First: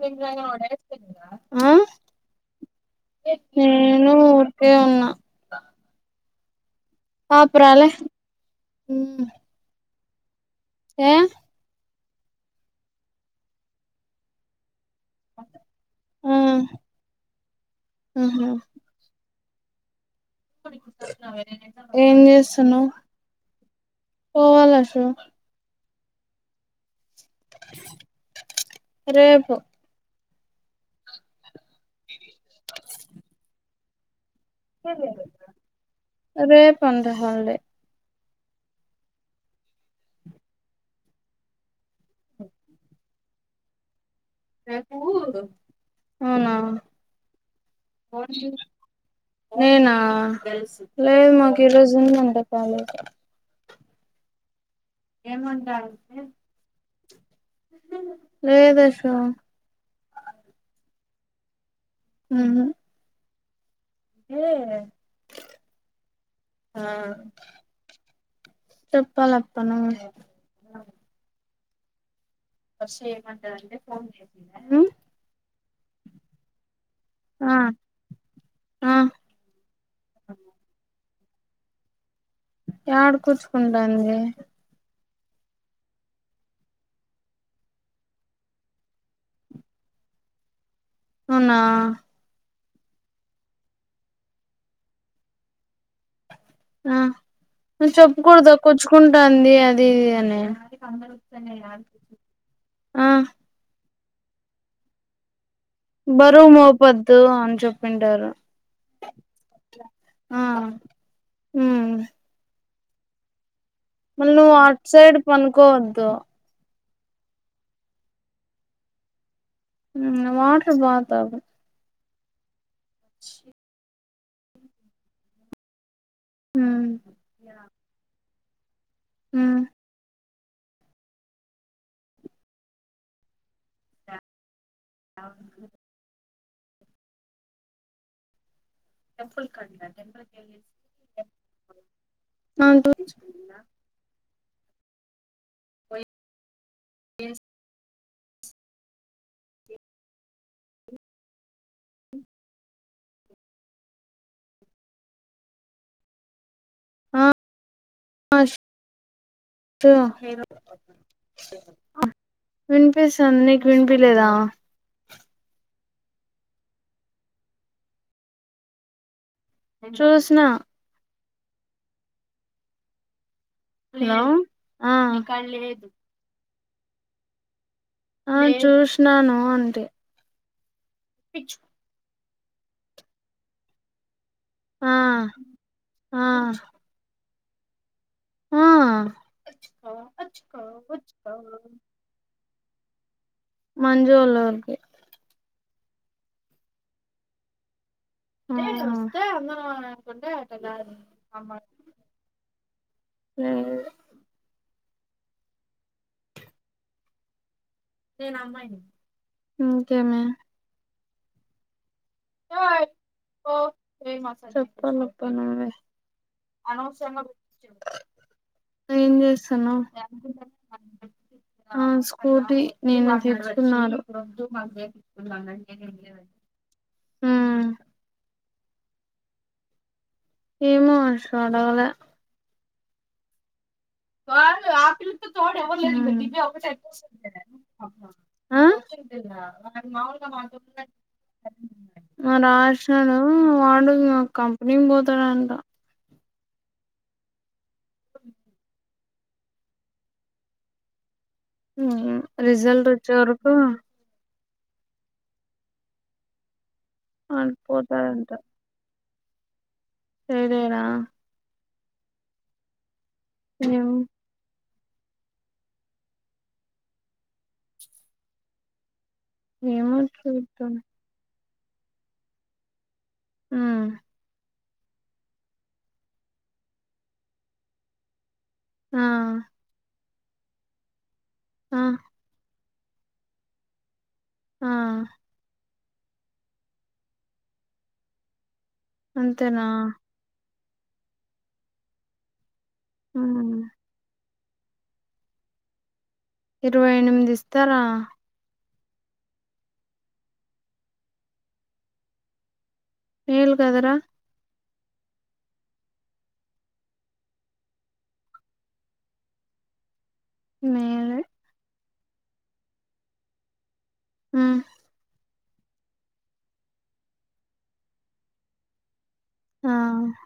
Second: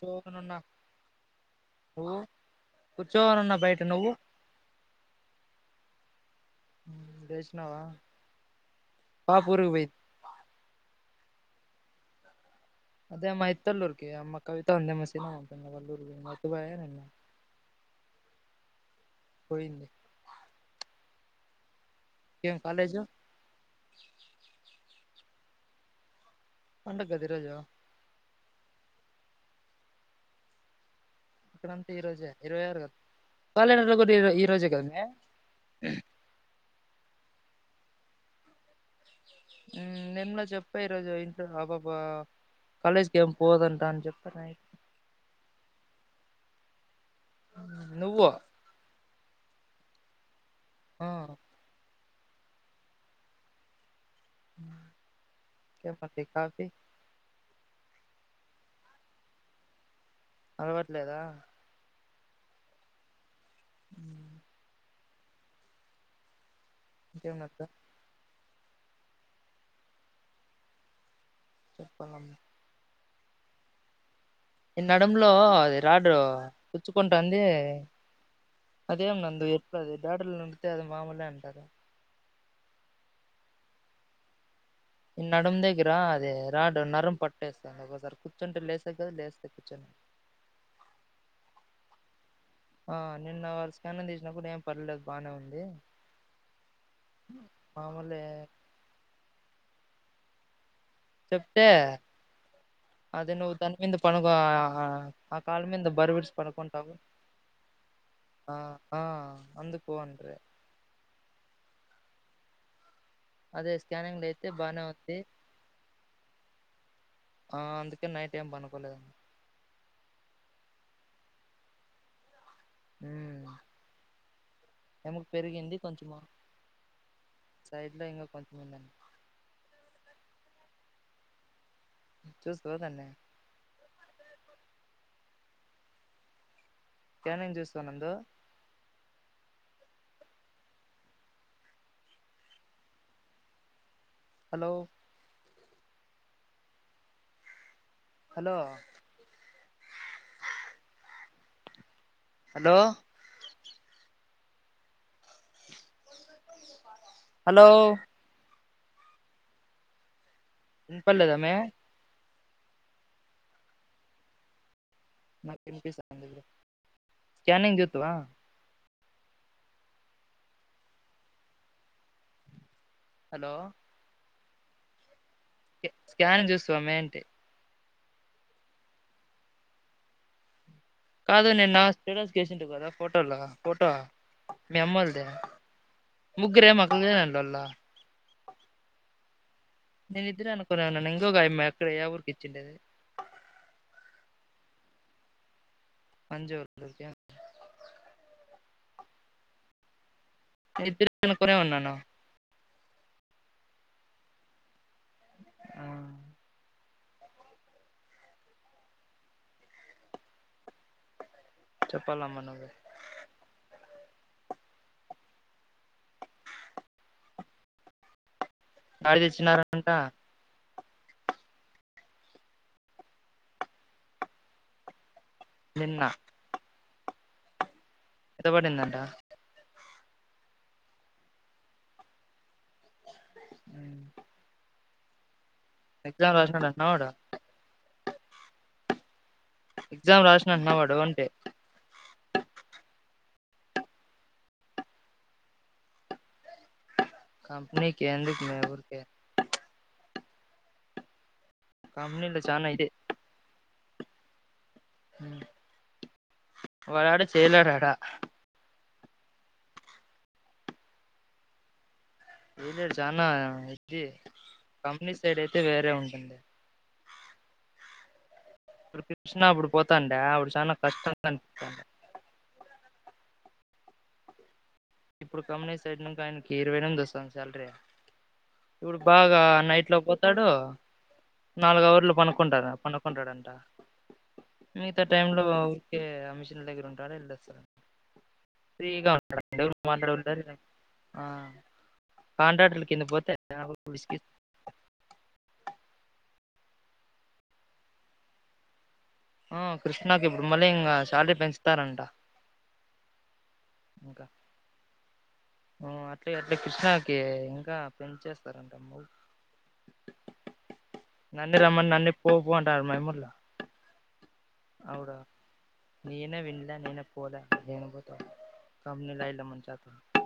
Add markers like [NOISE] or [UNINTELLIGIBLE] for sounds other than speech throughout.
కూర్చోనున్నా నువ్వు కూర్చోనున్నా బయట నువ్వు నేను ఊకే ఉన్నా వేశినవా పాపరాలే పాపురుగు పోయి ఏ అదే మైత్తూలోరికి అమ్మ కవి అందమసన బలరు ఆ తూ బాయరన్నా పోయింది స్తున్నావే ఏం చేస్తాను పోవాలసలు పంట గది రాజా రేపు ఇక్కడంతే ఈ రోజే ఇరవైరు కదా రోజు కదమే సండే హాలిడే నేనులో చెప్ప ఈరోజు ఇంటలో ఆబ్బాబా కాలేజ్కి ఏమి పోదంటా అని చెప్ప రకు అవునా నువ్వో ఏనా ఆ లేదు మాకిరోజు అ కాల! ! ! ఏమంటారు ఇంకేమండి కాఫీ లేదషో అలవట్లేదా హ్మ్ హ్మ్ హ ఆ ఇంకేం నచ్చ చెప్పాలప్పన చెప్పాలం షే మధ ఫంది ఎ నడలో అది రాడ్ గుచ్చుకుంటుంది ఆ ఆ అదేం నంది ఎది డలు నితే అది మామలే అంటారు ఏడ గుచ్చుకుంటుంది ఈ నడుము దగ్గర అదే రాడు నరం పట్టేస్తుంది ఒసారి కూర్చుంటే లేసా కదా లేస్తే కూర్చుంట అవునా ఆ నిన్న స్కాన్ తీసినా కూడా ఏం పర్లేదు బాగానే ఉంది ఆ మామూలే చెప్పుకూడదు కొచ్చుకుంటుంది అది అది అని చెప్తే ఆ అదే నువ్వుతాని అ పనుగ కాలమ బర్వడి బరువు పడకు ఉంటా మోపద్దు అని చెప్పింటారు ఆ ఆ అందు పోవండ హు అదే స్కానింగ్ లో మ అయితే నువ్వు బానే అవుట్ ఉంది సైడ్ పనుకోవద్దు ఆ అందుకే నైట్ ఏం పనుకోలేదు వాటర్ పాతక ఉమ్ క్ష ఎముక పెరిగింది కొంచమా ఉమ్ సైడ్లో ఇ కొ ఉ [INAUDIBLE] ఉ చూసుకోదన్నే అవును యానం చూస్తానుందు [UNINTELLIGIBLE] హలో వయి హలో హలో హలో త ఇ పర్లేదామే వినిపిస్తోంది మీకు వినిపియ్యలేదా చాన్విన్ చూస్తావా చూసిన హలో హలో ఆ క్క లేదు సమే అంటి ఆ చూసినాను అంటే కాదు నిన్న స్టేటస్ కేసుంటివి కదా ఫోటోలు ఫోటో మీ ఆ అమ్మల్దీ ఆ ముగ్గురే మా [UNINTELLIGIBLE] అ ఆ నేను ఇద్దరే అనుకోనేన్నను ఇంకొకమే అమ్మె ఎక్కడ ఎ ఊరికి చుండరు మంజోళ్ళురికి మంజూళ్ళూరిక ఆ నిను ఇద్దరు [UNINTELLIGIBLE] ఉన్నాను మ్ ఆ ఇం కేమి చెప్పాలమ్మ నువ్వే చెప్పాలబ్బా నువ్వే ఏం యాడ చేస్తానవ్ తెచ్చినారంట ఆ స్కూటీ నిన్న తేచ్చుకున్నారు నిన్న ఉమ్ ఎంతపడిందంటా ఏమో అసలు అడగలే కాారు ఆపిలిలకు హు ఎగ్జామ్ రాసినాడు అంటనా వాడు ఎగ్జామ్ రాసినాడు అంటనా వాడు అంటే ఆ ఆ రాశినాడు హు వాడు గ కంపెనీకి పోతాడాంట కంపనీ కే ఎందుకనే ఊరికే కంపెనీలో చానా ఇది రిజల్ట్ వచ్చే వరకు అ వాడాడ చెయ్యలేడాడ ఆడిపోతారంట సరేనా ఎం చెస్ తనా ఏం ఇజ్ కంపెనీస్ సైడ్ అయితే వేరే ఉంటది కృ కృష్ణ అప్పుడు ఏమో పోతాంటే అప్పుడు చూద్దాం చాలా కష్టండి అన్ అ ఆ ఇప్పుడు కమనే సైడ్ నుంచి ఆయనకి ఇరవై రెండు వస్తాంది సాలరీ ఇప్పుడు ఆ బాగా నైట్ లో పోత్ తడు ఆ నాలుగు అవర్లు పనుకుంటారు. కొనకుంటాడంట ఆ మిగతా టైమ్ లో కే అమిషన్ దగ్గర ఉంటడు వెల్లొస్తారు. అది అక్ డ్క అంతేనా డౌట్ మాట్లాడవచ్చా లేదా ఆ పండటలు కింద పోతే ఉమ్ ఇరవై ఎనిమిది ఇస్తారా ఆ కృష్ణకి ఇప్పుడు మళ్ళీ ఇంకా శాలరి పెంచుతారంట. ఏల్ కదరా ఉ అట్లే అట్లే క్రిష్ణాకి ఇంకా పెంచేస్తారంట అమ్మో మేలే నన్నీ రమన్ నన్నీ ఎ పోపో అంటాన్రు మా అమ్మళ్ళు ఉమ్ అవునా నీనే విన్నలే నేనే పోలే దేనికి పోతవ్ నిన్ మంచి ఆ గా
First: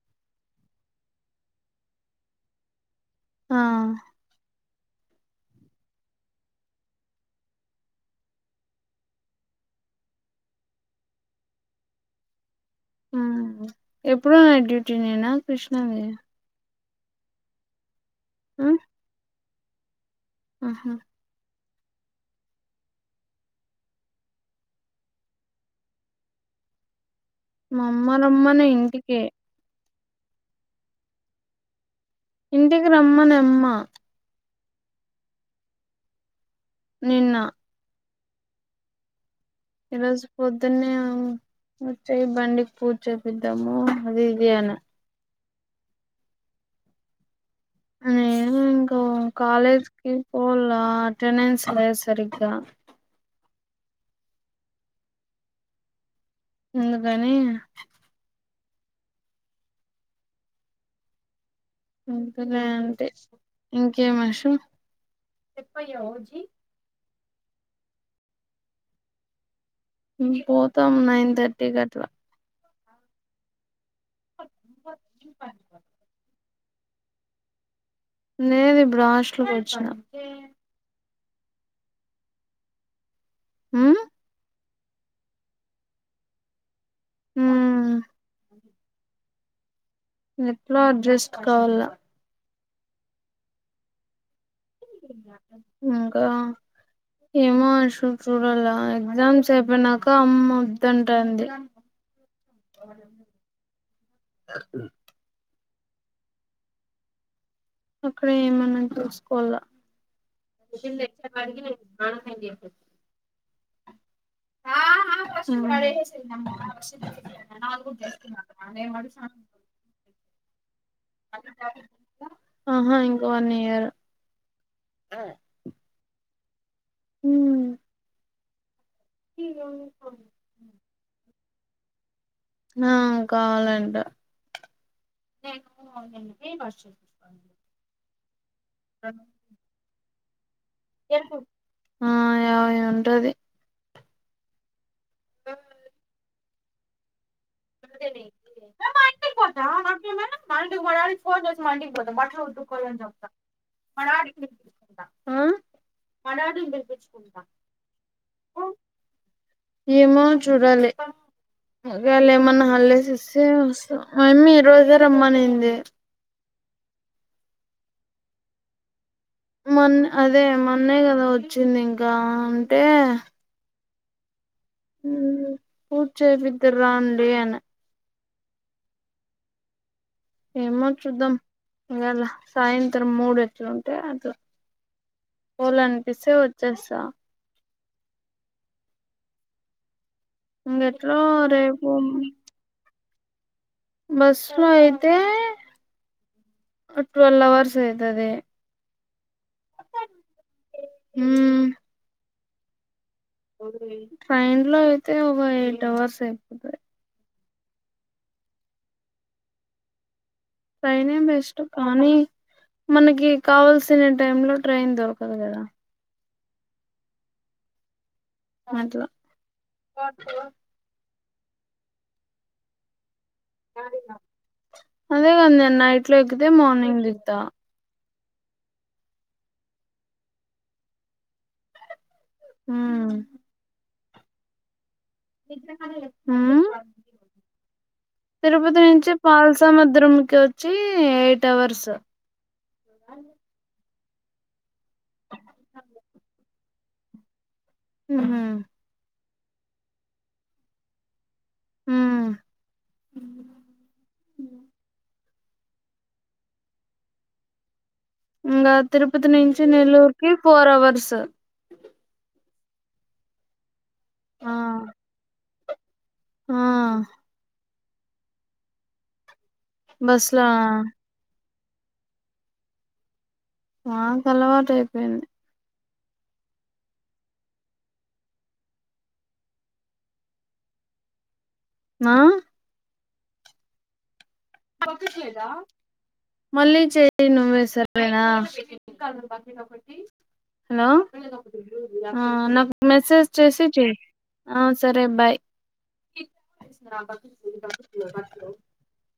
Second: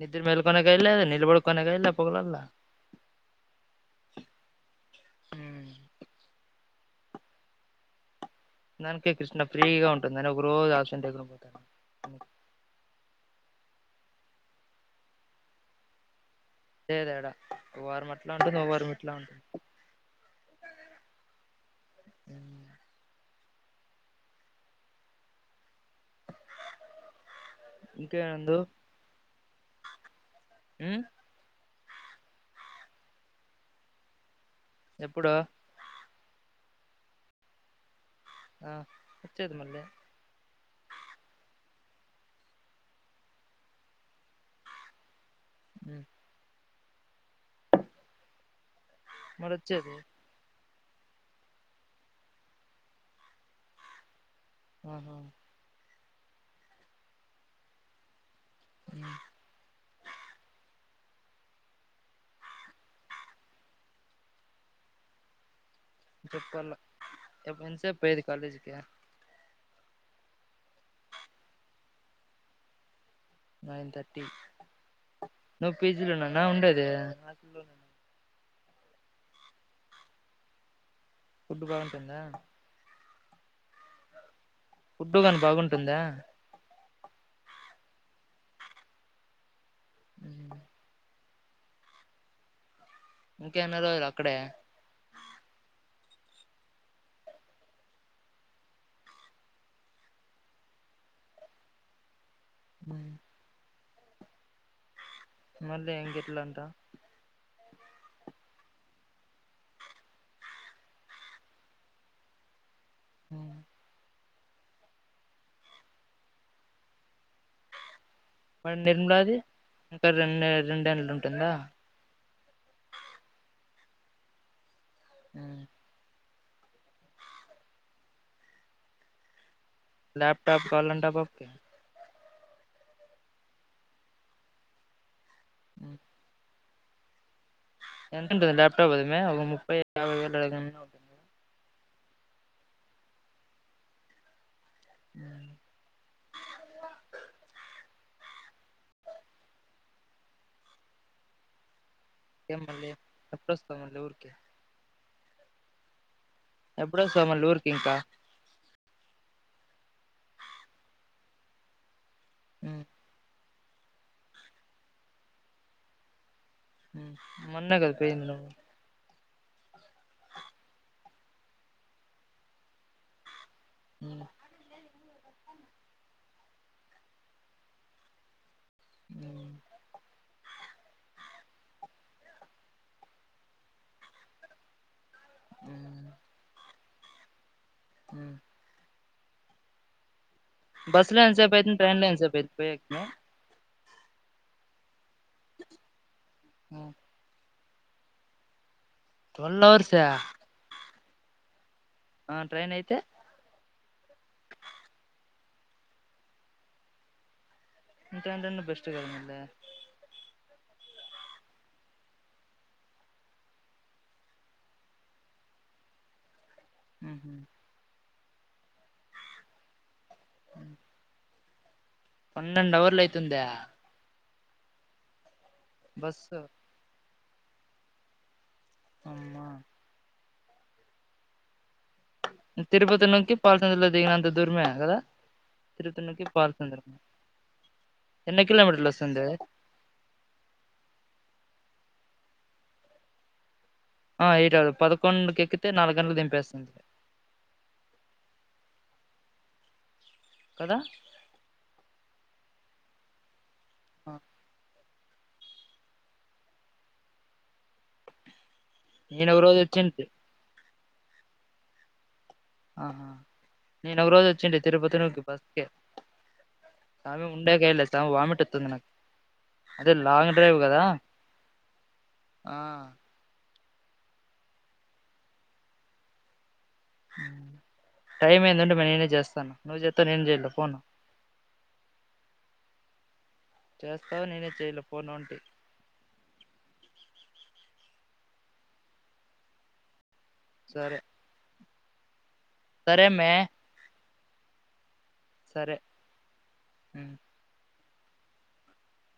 నిద్ర మేల్ కొనగ అయిలే నిల్బడు కొనగ అయిలే పోవల్ల ఆ దనికే క్రిష్ణ ఫ్రీగా ఉంటుంది. అని ఒక రోజు ఆప్సెంట్ అయితనావ్ పోతాను ఆ ఎప్పుడు నైట్ డ్యూటీ నేనా క్రిష్ణవి లేదాడా వారం మట్ ఇట్లాఉంటుంది ఒక ఉమ్ వారం ఇట్లా ఉంటుంది ఆహా అ మా అమ్మ ఇంకేముందు రమ్మంది ఇంటికి ఉమ్ ఇంటికి రమ్మని అమ్మ ఎప్పుడు నిన్న ఆ వచ్చేది మళ్ళీ ఈరోజు పొద్దున్నే వచ్చేయి బండికి పూజ చేపిద్దాము అది ఇది అన్న అ అ ఓ మళ్ళీ కాలేజ్ వచ్చేది కి పోలా అటెండెన్స్ లే సరిగా ఆహా ఎందుకని అ అందుకనే అంటే ఇంకేమషం చెప్పయ్య ఓజీ ఎప్పు ఎంత సేపు పోయేది కాలేజ్ కి ఉమ్ పోతాం నైన్ థర్టీ కి అట్లా నైన్ థర్టీ ర్టీ ఫీజలున్నా అ ఉండేది నేనే బ్రాస్లు తెచ్చిన ఫుడ్ బాగుంటుందా ఉమ్ ఫుడ్ కానీ బాగుంటుందా హమ్ ఎట్లా అడ్జస్ట్ కావాలా ఇంకెన్ని రోజులు అక్కడే ఇంకా ఏమో అసలు చూడాల ఎగ్జామ్స్ అయిపోయినాక అమ్మొద్దంటాంది ఉమ్ యార్ మళ్ళీ ఏం గిట్లంటా అక్కడే ఏమన్నా చూసుకోవాలా హమ్ ఆమ్ మరి నిర్మలాది ఇంకా రెండు రెండేళ్లు ఉంటుందా ఆహా ఇంకా వన్ ఇయర్ ఆమ్ హమ్ హ ఓకే ఆ కావాలంటే నేను వర్ష చెప్పాలి నువ్వే ఎంతుంటందిద ల్యాప్ ఉంటది గదమే ఒక ముప్పై యాభై వేలు దలగం అవుతుందా ఆ యాభై ఉంటది ఆ మా ఇంటికి పోతాం మాకేమీ మా డాడీ కి ఫోన్ చేసి మా ఇంటికి పోతాం బట్టలు ఇంకేం మళ్ళీ ఉతుక్కోవల్లని చెప్తాను ఎప్పుడొస్తావు మళ్ళీ మా డాడీకి ఆ ఎప్పుడొస్తావ్ మళ్ళీ ఊరికి ఇంకా ఏమో చూడాలి అగా మొన్న హాలిడేస్ ఇస్తే వస్తా మా అమ్మ ఈరోజే రమ్మనింది ఉమ్ మొన్నే కదా పోయింది నువ్వు మొన్నే అదే మొన్నే కదా వచ్చింది ఇంకా అంటే హమ్ ఉమే పూజా చేపిద్దురు రాండి అని అమ్ ఏమో చూద్దాం ఇవాళ సాయంత్రం మూడు ఎట్లుంటే అట్లా పోవాల అనిపిస్తే వచ్చేస్తా త్త హమ్ బస్ ఇంకెట్లో లో ఎంతసేపు అయితుంది రేపు ట్రైన్ లో ఎంతసేపు అయితుంది పోయి టప్పుడు బస్ లో అయితే అయితే నువ్వు? ఓ టువల్ అవర్స్ అయితది ట్విల్ అవర్స్ ఆ హమ్ ఆ ట్రైన్ అయితే ట్రైన్ లో అయితే ఒక ఎయిట్ అవర్స్ అయిపోతాయి ఇంకా అంటే బెస్ట్ కాద మలే ట్రైనే బెస్ట్ కానీ మనకి కావాల్సిన టైం లో ట్రైన్ దొరకదు కదా ఉహుమ్ అట్ల అమ్ పన్నెండు అవర్ల అయితే తుందా అదేగాన్న నైట్ లో ఎక్కితే మార్నింగ్ దిగు త అమ్మా తిరుపతి మ్మ్ నోంకి పాసింజర్ అంత దుర్మే కదా తిరుపతి నుంచి ఉమ్ పాలసందులు ఎన్ని తిరుపతి కిలోమీటర్లు నుంచి వస్తుంది పాలసముద్రం కి వచ్చి ఎయిట్ అవర్స్ అ ఆ ఏట్ పదకొండుకి ఎక్కితే నాలుగు గంటలు దింపేస్తుంది ఉహు కదా ఆ ఆ ఇగా తిరుపతి నేను ఒక రోజు నుంచి వచ్చింటి నెల్లూరు కి ఫోర్ అవర్ స్స ఆహ నేను ఒరోజు ఆ వచ్చిండి తిరుపతిలోకి బ కే ఆ కామి ఉండెగేలేసే వామిట్ అత్తంది నాక్ అదే బస్ లాంగ్ లో డ్రైవ్ కదా ఆ నాకు అలవాటు అయిపోయింది ఉమ్ టైం ఏందంటే మే నేనే చేస్తాను నువ్వు చేస్తా నేను చేయల్ల ఫోన్ ఆ చెస్ మళ్లి చేేయ్ నువేస ఆ హలో సరే ఆ నాకు సరే మెసేజ్ మే చేసి చెయ్ ఆ సరే బాయ్ సరే ఉమ్ [INAUDIBLE]